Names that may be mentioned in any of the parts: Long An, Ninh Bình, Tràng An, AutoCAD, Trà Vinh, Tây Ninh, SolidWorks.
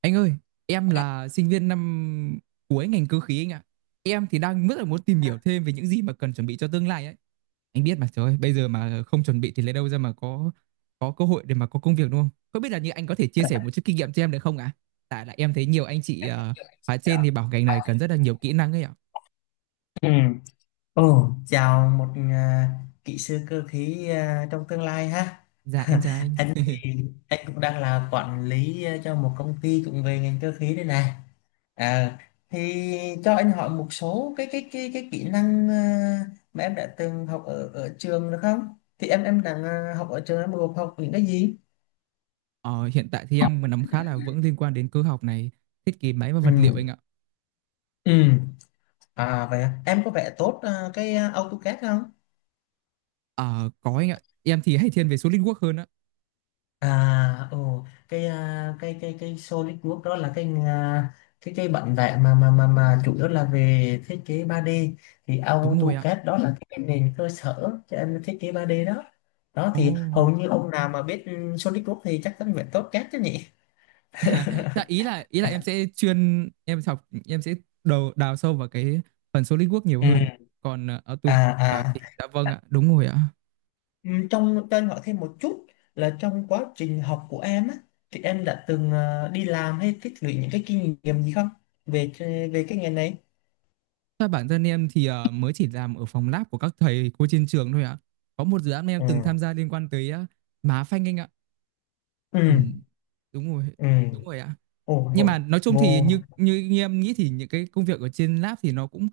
Anh ơi, em là sinh viên năm cuối ngành cơ khí anh ạ. Em thì đang rất là muốn tìm hiểu thêm về những gì mà cần chuẩn bị cho tương lai ấy. Anh biết mà, trời ơi, bây giờ mà không chuẩn bị thì lấy đâu ra mà có cơ hội để mà có công việc đúng không? Không biết là như anh có thể chia sẻ một chút kinh nghiệm cho em được không ạ? Tại là em thấy nhiều anh chị khóa trên thì bảo ngành này cần rất là nhiều kỹ năng ấy ạ. Ừ. Ồ, chào kỹ sư cơ khí, à, trong tương lai, ha. Dạ em chào anh. Anh thì anh cũng đang là quản lý, à, cho một công ty cũng về ngành cơ khí đây này. À, thì cho anh hỏi một số cái kỹ năng, à, mà em đã từng học ở ở trường được không? Thì em đang, à, học ở trường, em gồm học những cái gì? Ờ, Hiện tại thì em nắm khá là vững liên quan đến cơ học này, thiết kế máy và Ừ. vật liệu anh ạ. Ừ. À vậy à. Em có vẽ tốt, à, cái, à, AutoCAD không? Ờ, có anh ạ. Em thì hay thiên về SolidWorks hơn á. À, ồ, cái solid work đó là cái, à, cái bản vẽ mà chủ yếu là về thiết kế 3D, thì Đúng rồi ạ. AutoCAD đó, là cái nền cơ sở cho em thiết kế 3D đó. Đó Ồ. thì hầu như ông nào mà biết, solid work thì chắc chắn phải tốt CAD chứ nhỉ? Dạ, ý là em sẽ chuyên em học em sẽ đầu đào sâu vào cái phần SolidWorks nhiều Ừ. hơn. Còn À AutoCAD à, thì, dạ vâng ạ, đúng rồi ạ. Ừ, Trong cho anh hỏi thêm một chút là trong quá trình học của em á, thì em đã từng, à, đi làm hay tích lũy những cái kinh nghiệm gì không, về về cái nghề này? Thôi, bản thân em thì mới chỉ làm ở phòng lab của các thầy cô trên trường thôi ạ. Có một dự án em Ừ. từng tham gia liên quan tới má phanh anh ạ. Ừ. Ừ, đúng rồi, Ừ. đúng rồi ạ. Ồ, Nhưng mà vô, nói chung thì vô, như như như em nghĩ thì những cái công việc ở trên lab thì nó cũng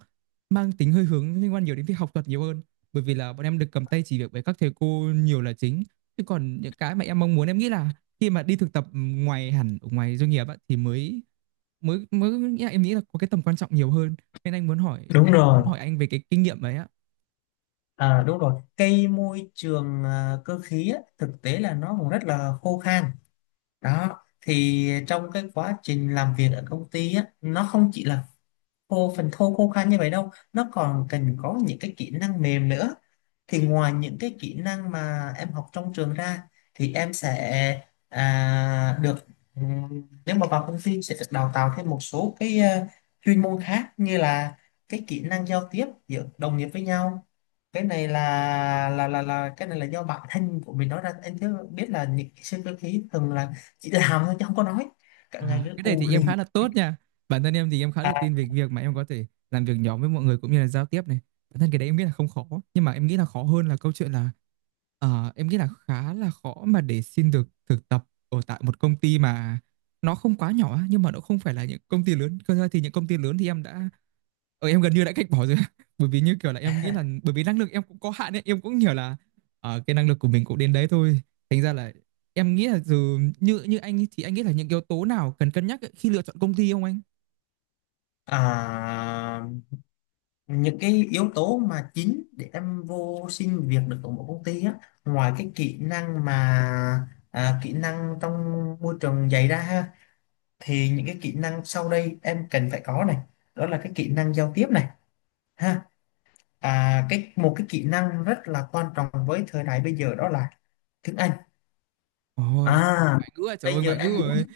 mang tính hơi hướng liên quan nhiều đến việc học thuật nhiều hơn, bởi vì là bọn em được cầm tay chỉ việc với các thầy cô nhiều là chính. Chứ còn những cái mà em mong muốn, em nghĩ là khi mà đi thực tập ngoài, hẳn ở ngoài doanh nghiệp á, thì mới mới mới em nghĩ là có cái tầm quan trọng nhiều hơn, nên anh muốn hỏi Đúng muốn rồi. hỏi anh về cái kinh nghiệm đấy ạ. À, đúng rồi. Cây môi trường, à, cơ khí á, thực tế là nó cũng rất là khô khan. Đó. Thì trong cái quá trình làm việc ở công ty á, nó không chỉ là khô phần thô khô khan như vậy đâu. Nó còn cần có những cái kỹ năng mềm nữa. Thì ngoài những cái kỹ năng mà em học trong trường ra, thì em sẽ, à, được nếu mà vào công ty sẽ được đào tạo thêm một số cái, ờ, chuyên môn khác, như là cái kỹ năng giao tiếp giữa đồng nghiệp với nhau. Cái này là cái này là do bản thân của mình nói ra, anh chứ biết là những cái sơ cơ khí thường là chỉ làm thôi chứ không có nói, cả ngày À, cứ cái này u thì lì. em khá là tốt nha. Bản thân em thì em khá Ừ. là à, tin về việc mà em có thể làm việc nhóm với mọi người cũng như là giao tiếp này. Bản thân cái đấy em nghĩ là không khó, nhưng mà em nghĩ là khó hơn là câu chuyện là em nghĩ là khá là khó mà để xin được thực tập ở tại một công ty mà nó không quá nhỏ á, nhưng mà nó không phải là những công ty lớn. Cơ ra thì những công ty lớn thì em gần như đã cách bỏ rồi bởi vì như kiểu là em nghĩ là, bởi vì năng lực em cũng có hạn ấy, em cũng hiểu là cái năng lực của mình cũng đến đấy thôi, thành ra là em nghĩ là dù như như anh ấy, thì anh nghĩ là những yếu tố nào cần cân nhắc ấy khi lựa chọn công ty không anh? à những cái yếu tố mà chính để em vô xin việc được ở một công ty á, ngoài cái kỹ năng mà, à, kỹ năng trong môi trường dạy ra, ha, thì những cái kỹ năng sau đây em cần phải có này: đó là cái kỹ năng giao tiếp này, ha, cái một cái kỹ năng rất là quan trọng với thời đại bây giờ đó là tiếng Anh, Ồ, à, ngoại ngữ à, trời bây ơi, giờ ngoại ngữ em muốn. rồi.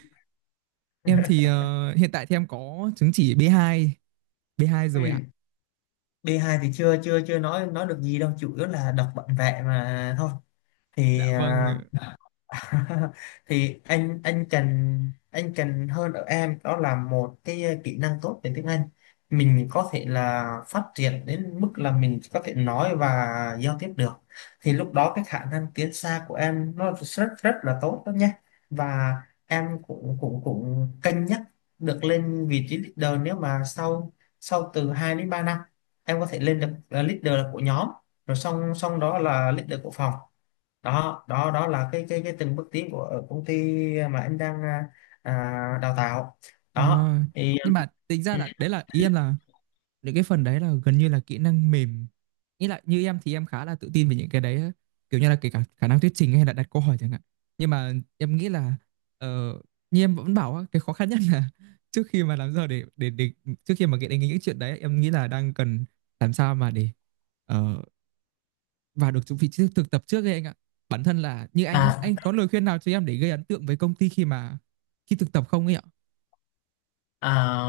Em thì hiện tại thì em có chứng chỉ B2. B2 Ừ. rồi ạ, B2 thì chưa chưa chưa nói, được gì đâu, chủ yếu là đọc bản vẽ mà thôi, dạ thì vâng. à, thì anh cần, anh cần hơn ở em đó là một cái, ờ, kỹ năng tốt về tiếng Anh. Mình có thể là phát triển đến mức là mình có thể nói và giao tiếp được, thì lúc đó cái khả năng tiến xa của em nó rất rất là tốt đó nhé. Và em cũng cũng cũng cân nhắc được lên vị trí leader, nếu mà sau, từ 2 đến 3 năm em có thể lên được là leader của nhóm, rồi xong xong đó là leader của phòng. Đó đó đó là cái từng bước tiến của ở công ty mà anh đang, à, đào tạo. Ờ, Đó thì nhưng mà tính ra ừ, là đấy là ý em là những cái phần đấy là gần như là kỹ năng mềm. Nghĩ lại như em thì em khá là tự tin về những cái đấy á, kiểu như là kể cả khả năng thuyết trình hay là đặt câu hỏi chẳng hạn. Nhưng mà em nghĩ là ờ, như em vẫn bảo á, cái khó khăn nhất là trước khi mà làm sao để trước khi mà nghĩ đến những chuyện đấy, em nghĩ là đang cần làm sao mà để ờ, vào được vị trí thực tập trước ấy anh ạ. Bản thân là như anh á, à, anh có lời khuyên nào cho em để gây ấn tượng với công ty khi thực tập không ấy ạ? à,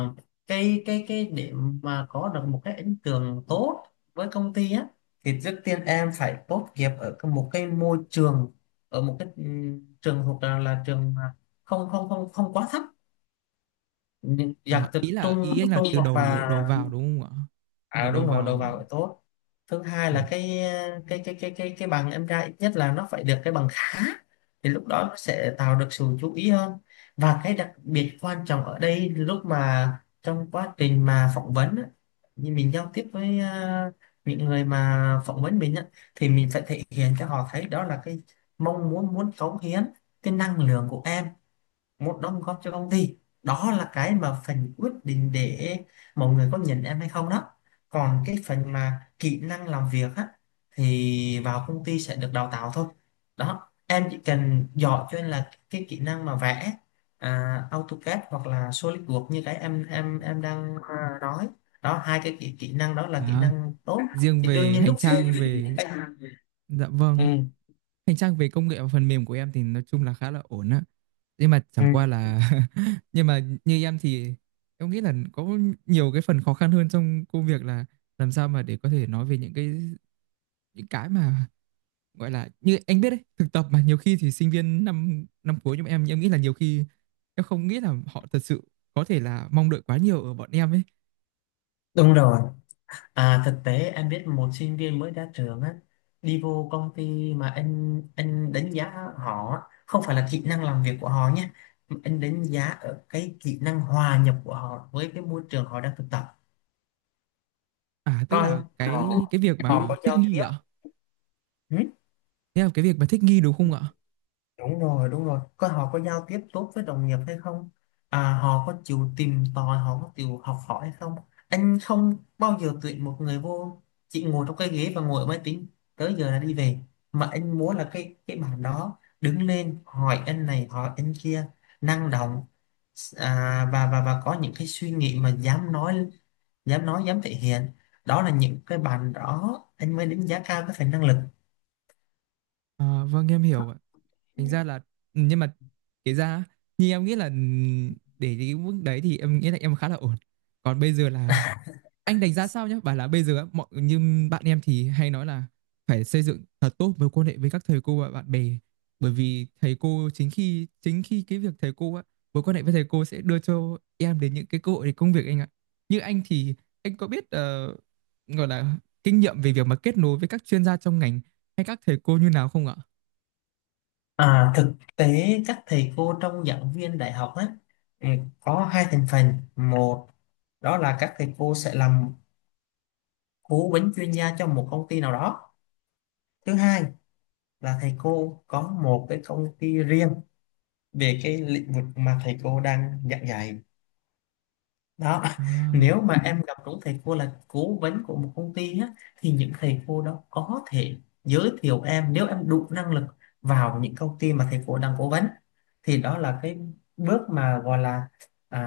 cái để mà có được một cái ấn tượng tốt với công ty á, thì trước tiên em phải tốt nghiệp ở cái- một cái môi trường, ở một cái, ừ, trường thuộc là trường mà không không không không quá thấp, những à, dạng từ ý là trung, ý anh là trung từ hoặc đầu đầu là, vào đúng không ạ? Là à, đầu đúng rồi, đầu vào. vào phải tốt. Thứ hai Ờ, là cái cái bằng em ra ít nhất là nó phải được cái bằng khá, thì lúc đó nó sẽ tạo được sự chú ý hơn. Và cái đặc biệt quan trọng ở đây lúc mà trong quá trình mà phỏng vấn á, như mình giao tiếp với, à, những người mà phỏng vấn mình á, thì mình phải thể hiện cho họ thấy đó là cái mong muốn, cống hiến cái năng lượng của em, một đóng góp cho công ty. Đó là cái mà phần quyết định để mọi người có nhận em hay không đó. Còn cái phần mà kỹ năng làm việc á, thì vào công ty sẽ được đào tạo thôi đó, em chỉ cần giỏi. Cho nên là cái kỹ năng mà vẽ, à, AutoCAD hoặc là SolidWorks như cái em đang, à, nói đó, hai cái kỹ năng đó là kỹ À, năng tốt, riêng thì đương về nhiên hành lúc. trang về Dạ vâng, ừ, hành trang về công nghệ và phần mềm của em thì nói chung là khá là ổn á. Nhưng mà ừ, chẳng qua là nhưng mà như em thì em nghĩ là có nhiều cái phần khó khăn hơn trong công việc là làm sao mà để có thể nói về những cái mà gọi là, như anh biết đấy, thực tập mà nhiều khi thì sinh viên năm năm cuối, nhưng mà em nghĩ là nhiều khi em không nghĩ là họ thật sự có thể là mong đợi quá nhiều ở bọn em ấy. Đúng rồi. À, thực tế em biết một sinh viên mới ra trường á, đi vô công ty mà anh đánh giá họ á, không phải là kỹ năng làm việc của họ nhé, mà anh đánh giá ở cái kỹ năng hòa nhập của họ với cái môi trường họ đang thực tập, À, tức coi là họ cái việc họ có mà thích giao nghi tiếp. ạ. Thế là cái việc mà thích nghi đúng không ạ? Đúng rồi, đúng rồi. Coi họ có giao tiếp tốt với đồng nghiệp hay không? À, họ có chịu tìm tòi, họ có chịu học hỏi hay không? Anh không bao giờ tuyển một người vô chỉ ngồi trong cái ghế và ngồi ở máy tính tới giờ là đi về. Mà anh muốn là cái bạn đó đứng lên hỏi anh này, hỏi anh kia, năng động, à, và có những cái suy nghĩ mà dám nói, dám thể hiện. Đó là những cái bạn đó anh mới đánh giá cao cái phần năng lực. Ờ, vâng, em hiểu ạ. Thành ra là nhưng mà kể ra á, như em nghĩ là để cái mức đấy thì em nghĩ là em khá là ổn. Còn bây giờ là anh đánh giá sao nhá? Bảo là bây giờ á, mọi như bạn em thì hay nói là phải xây dựng thật tốt mối quan hệ với các thầy cô và bạn bè, bởi vì thầy cô chính khi cái việc thầy cô á mối quan hệ với thầy cô sẽ đưa cho em đến những cái cơ hội để công việc anh ạ. Như anh thì anh có biết gọi là kinh nghiệm về việc mà kết nối với các chuyên gia trong ngành hay các thầy cô như nào không ạ? À, thực tế các thầy cô trong giảng viên đại học á, ừ, có hai thành phần: một đó là các thầy cô sẽ làm cố vấn chuyên gia cho một công ty nào đó; thứ hai là thầy cô có một cái công ty riêng về cái lĩnh vực mà thầy cô đang giảng dạy. Đó. À, Nếu mà em gặp đúng thầy cô là cố vấn của một công ty á, thì những thầy cô đó có thể giới thiệu em, nếu em đủ năng lực, vào những công ty mà thầy cô đang cố vấn. Thì đó là cái bước mà gọi là, à,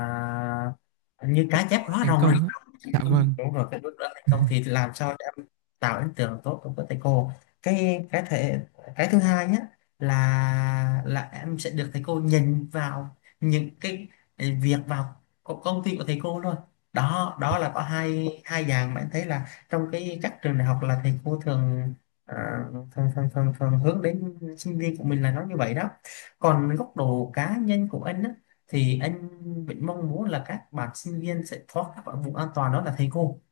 như cá chép đầu là hóa thành rồng rồi. công á. Ừ, Dạ vâng. đúng rồi, cái lúc đó thành công thì làm sao cho em tạo ấn tượng tốt đối với thầy cô. cái cái thể cái thứ hai nhé, là em sẽ được thầy cô nhìn vào những cái việc vào co- công ty của thầy cô luôn. Đó, đó là có hai, hai dạng mà em thấy là trong cái các trường đại học là thầy cô thường, ờ, thường, thường, thường, thường hướng đến sinh viên của mình là nó như vậy đó. Còn góc độ cá nhân của anh á, thì anh vẫn mong muốn là các bạn sinh viên sẽ thoát các khỏi vùng an toàn, đó là thầy cô,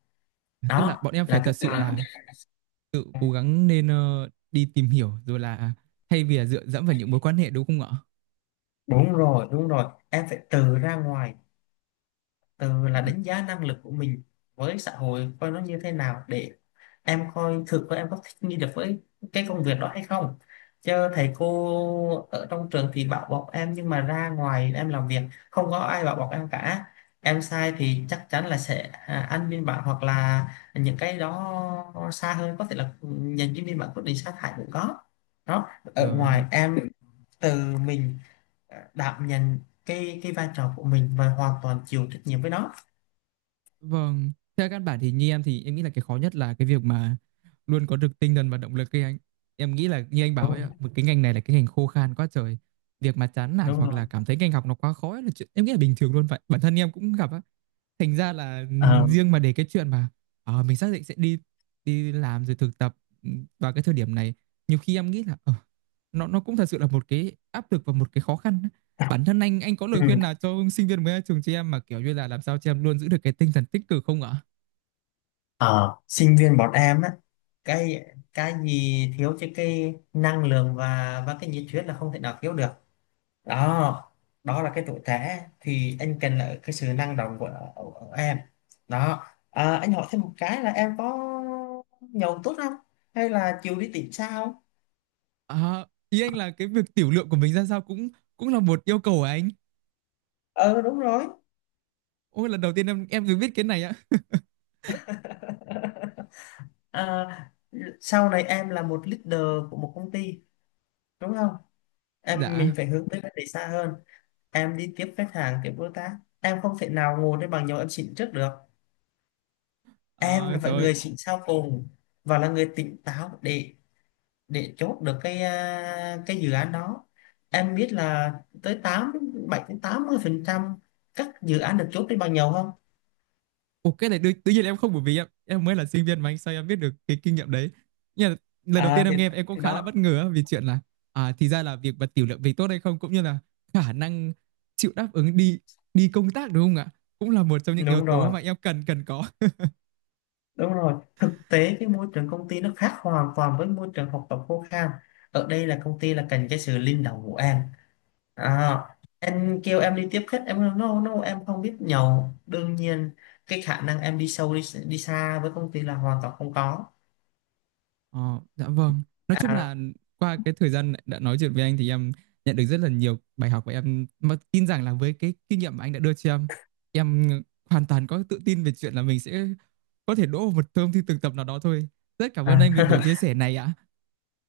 Tức là đó bọn em phải là thật các sự bạn. là tự cố gắng nên đi tìm hiểu rồi là, thay vì là dựa dẫm vào những mối quan hệ đúng không ạ? Đúng rồi, đúng rồi, em phải tự ra ngoài, từ là đánh giá năng lực của mình với xã hội, coi nó như thế nào, để em coi thực có em có thích nghi được với cái công việc đó hay không. Chứ thầy cô ở trong trường thì bảo bọc em, nhưng mà ra ngoài em làm việc không có ai bảo bọc em cả. Em sai thì chắc chắn là sẽ, à, ăn biên bản, hoặc là những cái đó xa hơn có thể là nhận cái biên bản quyết định sa thải cũng có. Đó, Ờ. ở ngoài em từ mình, à, đảm nhận cái vai trò của mình và hoàn toàn chịu trách nhiệm với nó. Vâng, theo căn bản thì như em thì em nghĩ là cái khó nhất là cái việc mà luôn có được tinh thần và động lực ấy anh. Em nghĩ là như anh bảo Đúng ấy rồi, ạ, một cái ngành này là cái ngành khô khan quá trời. Việc mà chán nản đúng hoặc rồi. là cảm thấy ngành học nó quá khó ấy là chuyện em nghĩ là bình thường luôn vậy. Bản thân em cũng gặp á. Thành ra là Ờ, riêng mà để cái chuyện mà mình xác định sẽ đi đi làm rồi thực tập, vào cái thời điểm này, nhiều khi em nghĩ là nó cũng thật sự là một cái áp lực và một cái khó khăn. Bản thân anh có lời ừ. khuyên nào cho sinh viên mới ra trường chị em mà kiểu như là làm sao chị em luôn giữ được cái tinh thần tích cực không ạ? Ở sinh viên bọn em á, cái cái gì thiếu chứ cái năng lượng và cái nhiệt huyết là không thể nào thiếu được. Đó, đó là cái tuổi trẻ, thì anh cần là cái sự năng động của em. Đó, à, anh hỏi thêm một cái là em có nhậu tốt không, hay là chịu đi tìm sao. À, ý anh là cái việc tiểu lượng của mình ra sao cũng cũng là một yêu cầu của anh. Ờ, đúng rồi. Ôi, lần đầu tiên em được biết cái này á. À, sau này em là một leader của một công ty đúng không, em mình Dạ. phải hướng tới vấn đề xa hơn. Em đi tiếp khách hàng, tiếp đối tác, em không thể nào ngồi đây bằng nhau, em xịn trước được. Em Ờ, là phải trời người ơi. xịn sau cùng, và là người tỉnh táo để chốt được cái, à, cái dự án đó. Em biết là tới 70 đến 80% các dự án được chốt trên bằng nhau không. Ồ, cái này tự nhiên em không, bởi vì em mới là sinh viên mà anh, sao em biết được cái kinh nghiệm đấy. Nhưng mà lần đầu tiên À em nghe em cũng thì khá là bất Đó. ngờ á, vì chuyện là, à thì ra là việc mà tiểu lượng mình tốt hay không, cũng như là khả năng chịu đáp ứng đi đi công tác đúng không ạ? Cũng là một trong những yếu Đúng tố rồi, mà em cần cần có. đúng rồi, thực tế cái môi trường công ty nó khác hoàn toàn với môi trường học tập khô khan. Ở đây là công ty là cần cái sự linh động của em. À, anh kêu em đi tiếp khách em nói no, no, em không biết nhậu, đương nhiên cái khả năng em đi sâu, đi xa với công ty là hoàn toàn không có. Ờ, dạ vâng. Nói chung à, là qua cái thời gian đã nói chuyện với anh thì em nhận được rất là nhiều bài học, và em mà tin rằng là với cái kinh nghiệm mà anh đã đưa cho em hoàn toàn có tự tin về chuyện là mình sẽ có thể đỗ vào một thơm thi thực tập nào đó thôi. Rất cảm ơn à. anh vì buổi chia sẻ này ạ.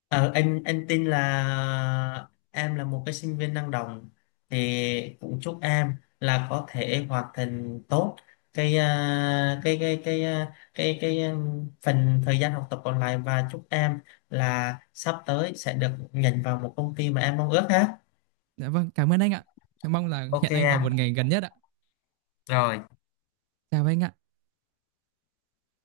Ờ, anh tin là em là một cái sinh viên năng động, thì cũng chúc em là có thể hoàn thành tốt cái, à, cái cái à, cái cái phần thời gian học tập còn lại, và chúc em là sắp tới sẽ được nhận vào một công ty mà em mong ước, ha. Dạ vâng, cảm ơn anh ạ. Em mong là Ok hẹn anh vào em, một ngày gần nhất ạ. rồi. Chào anh ạ.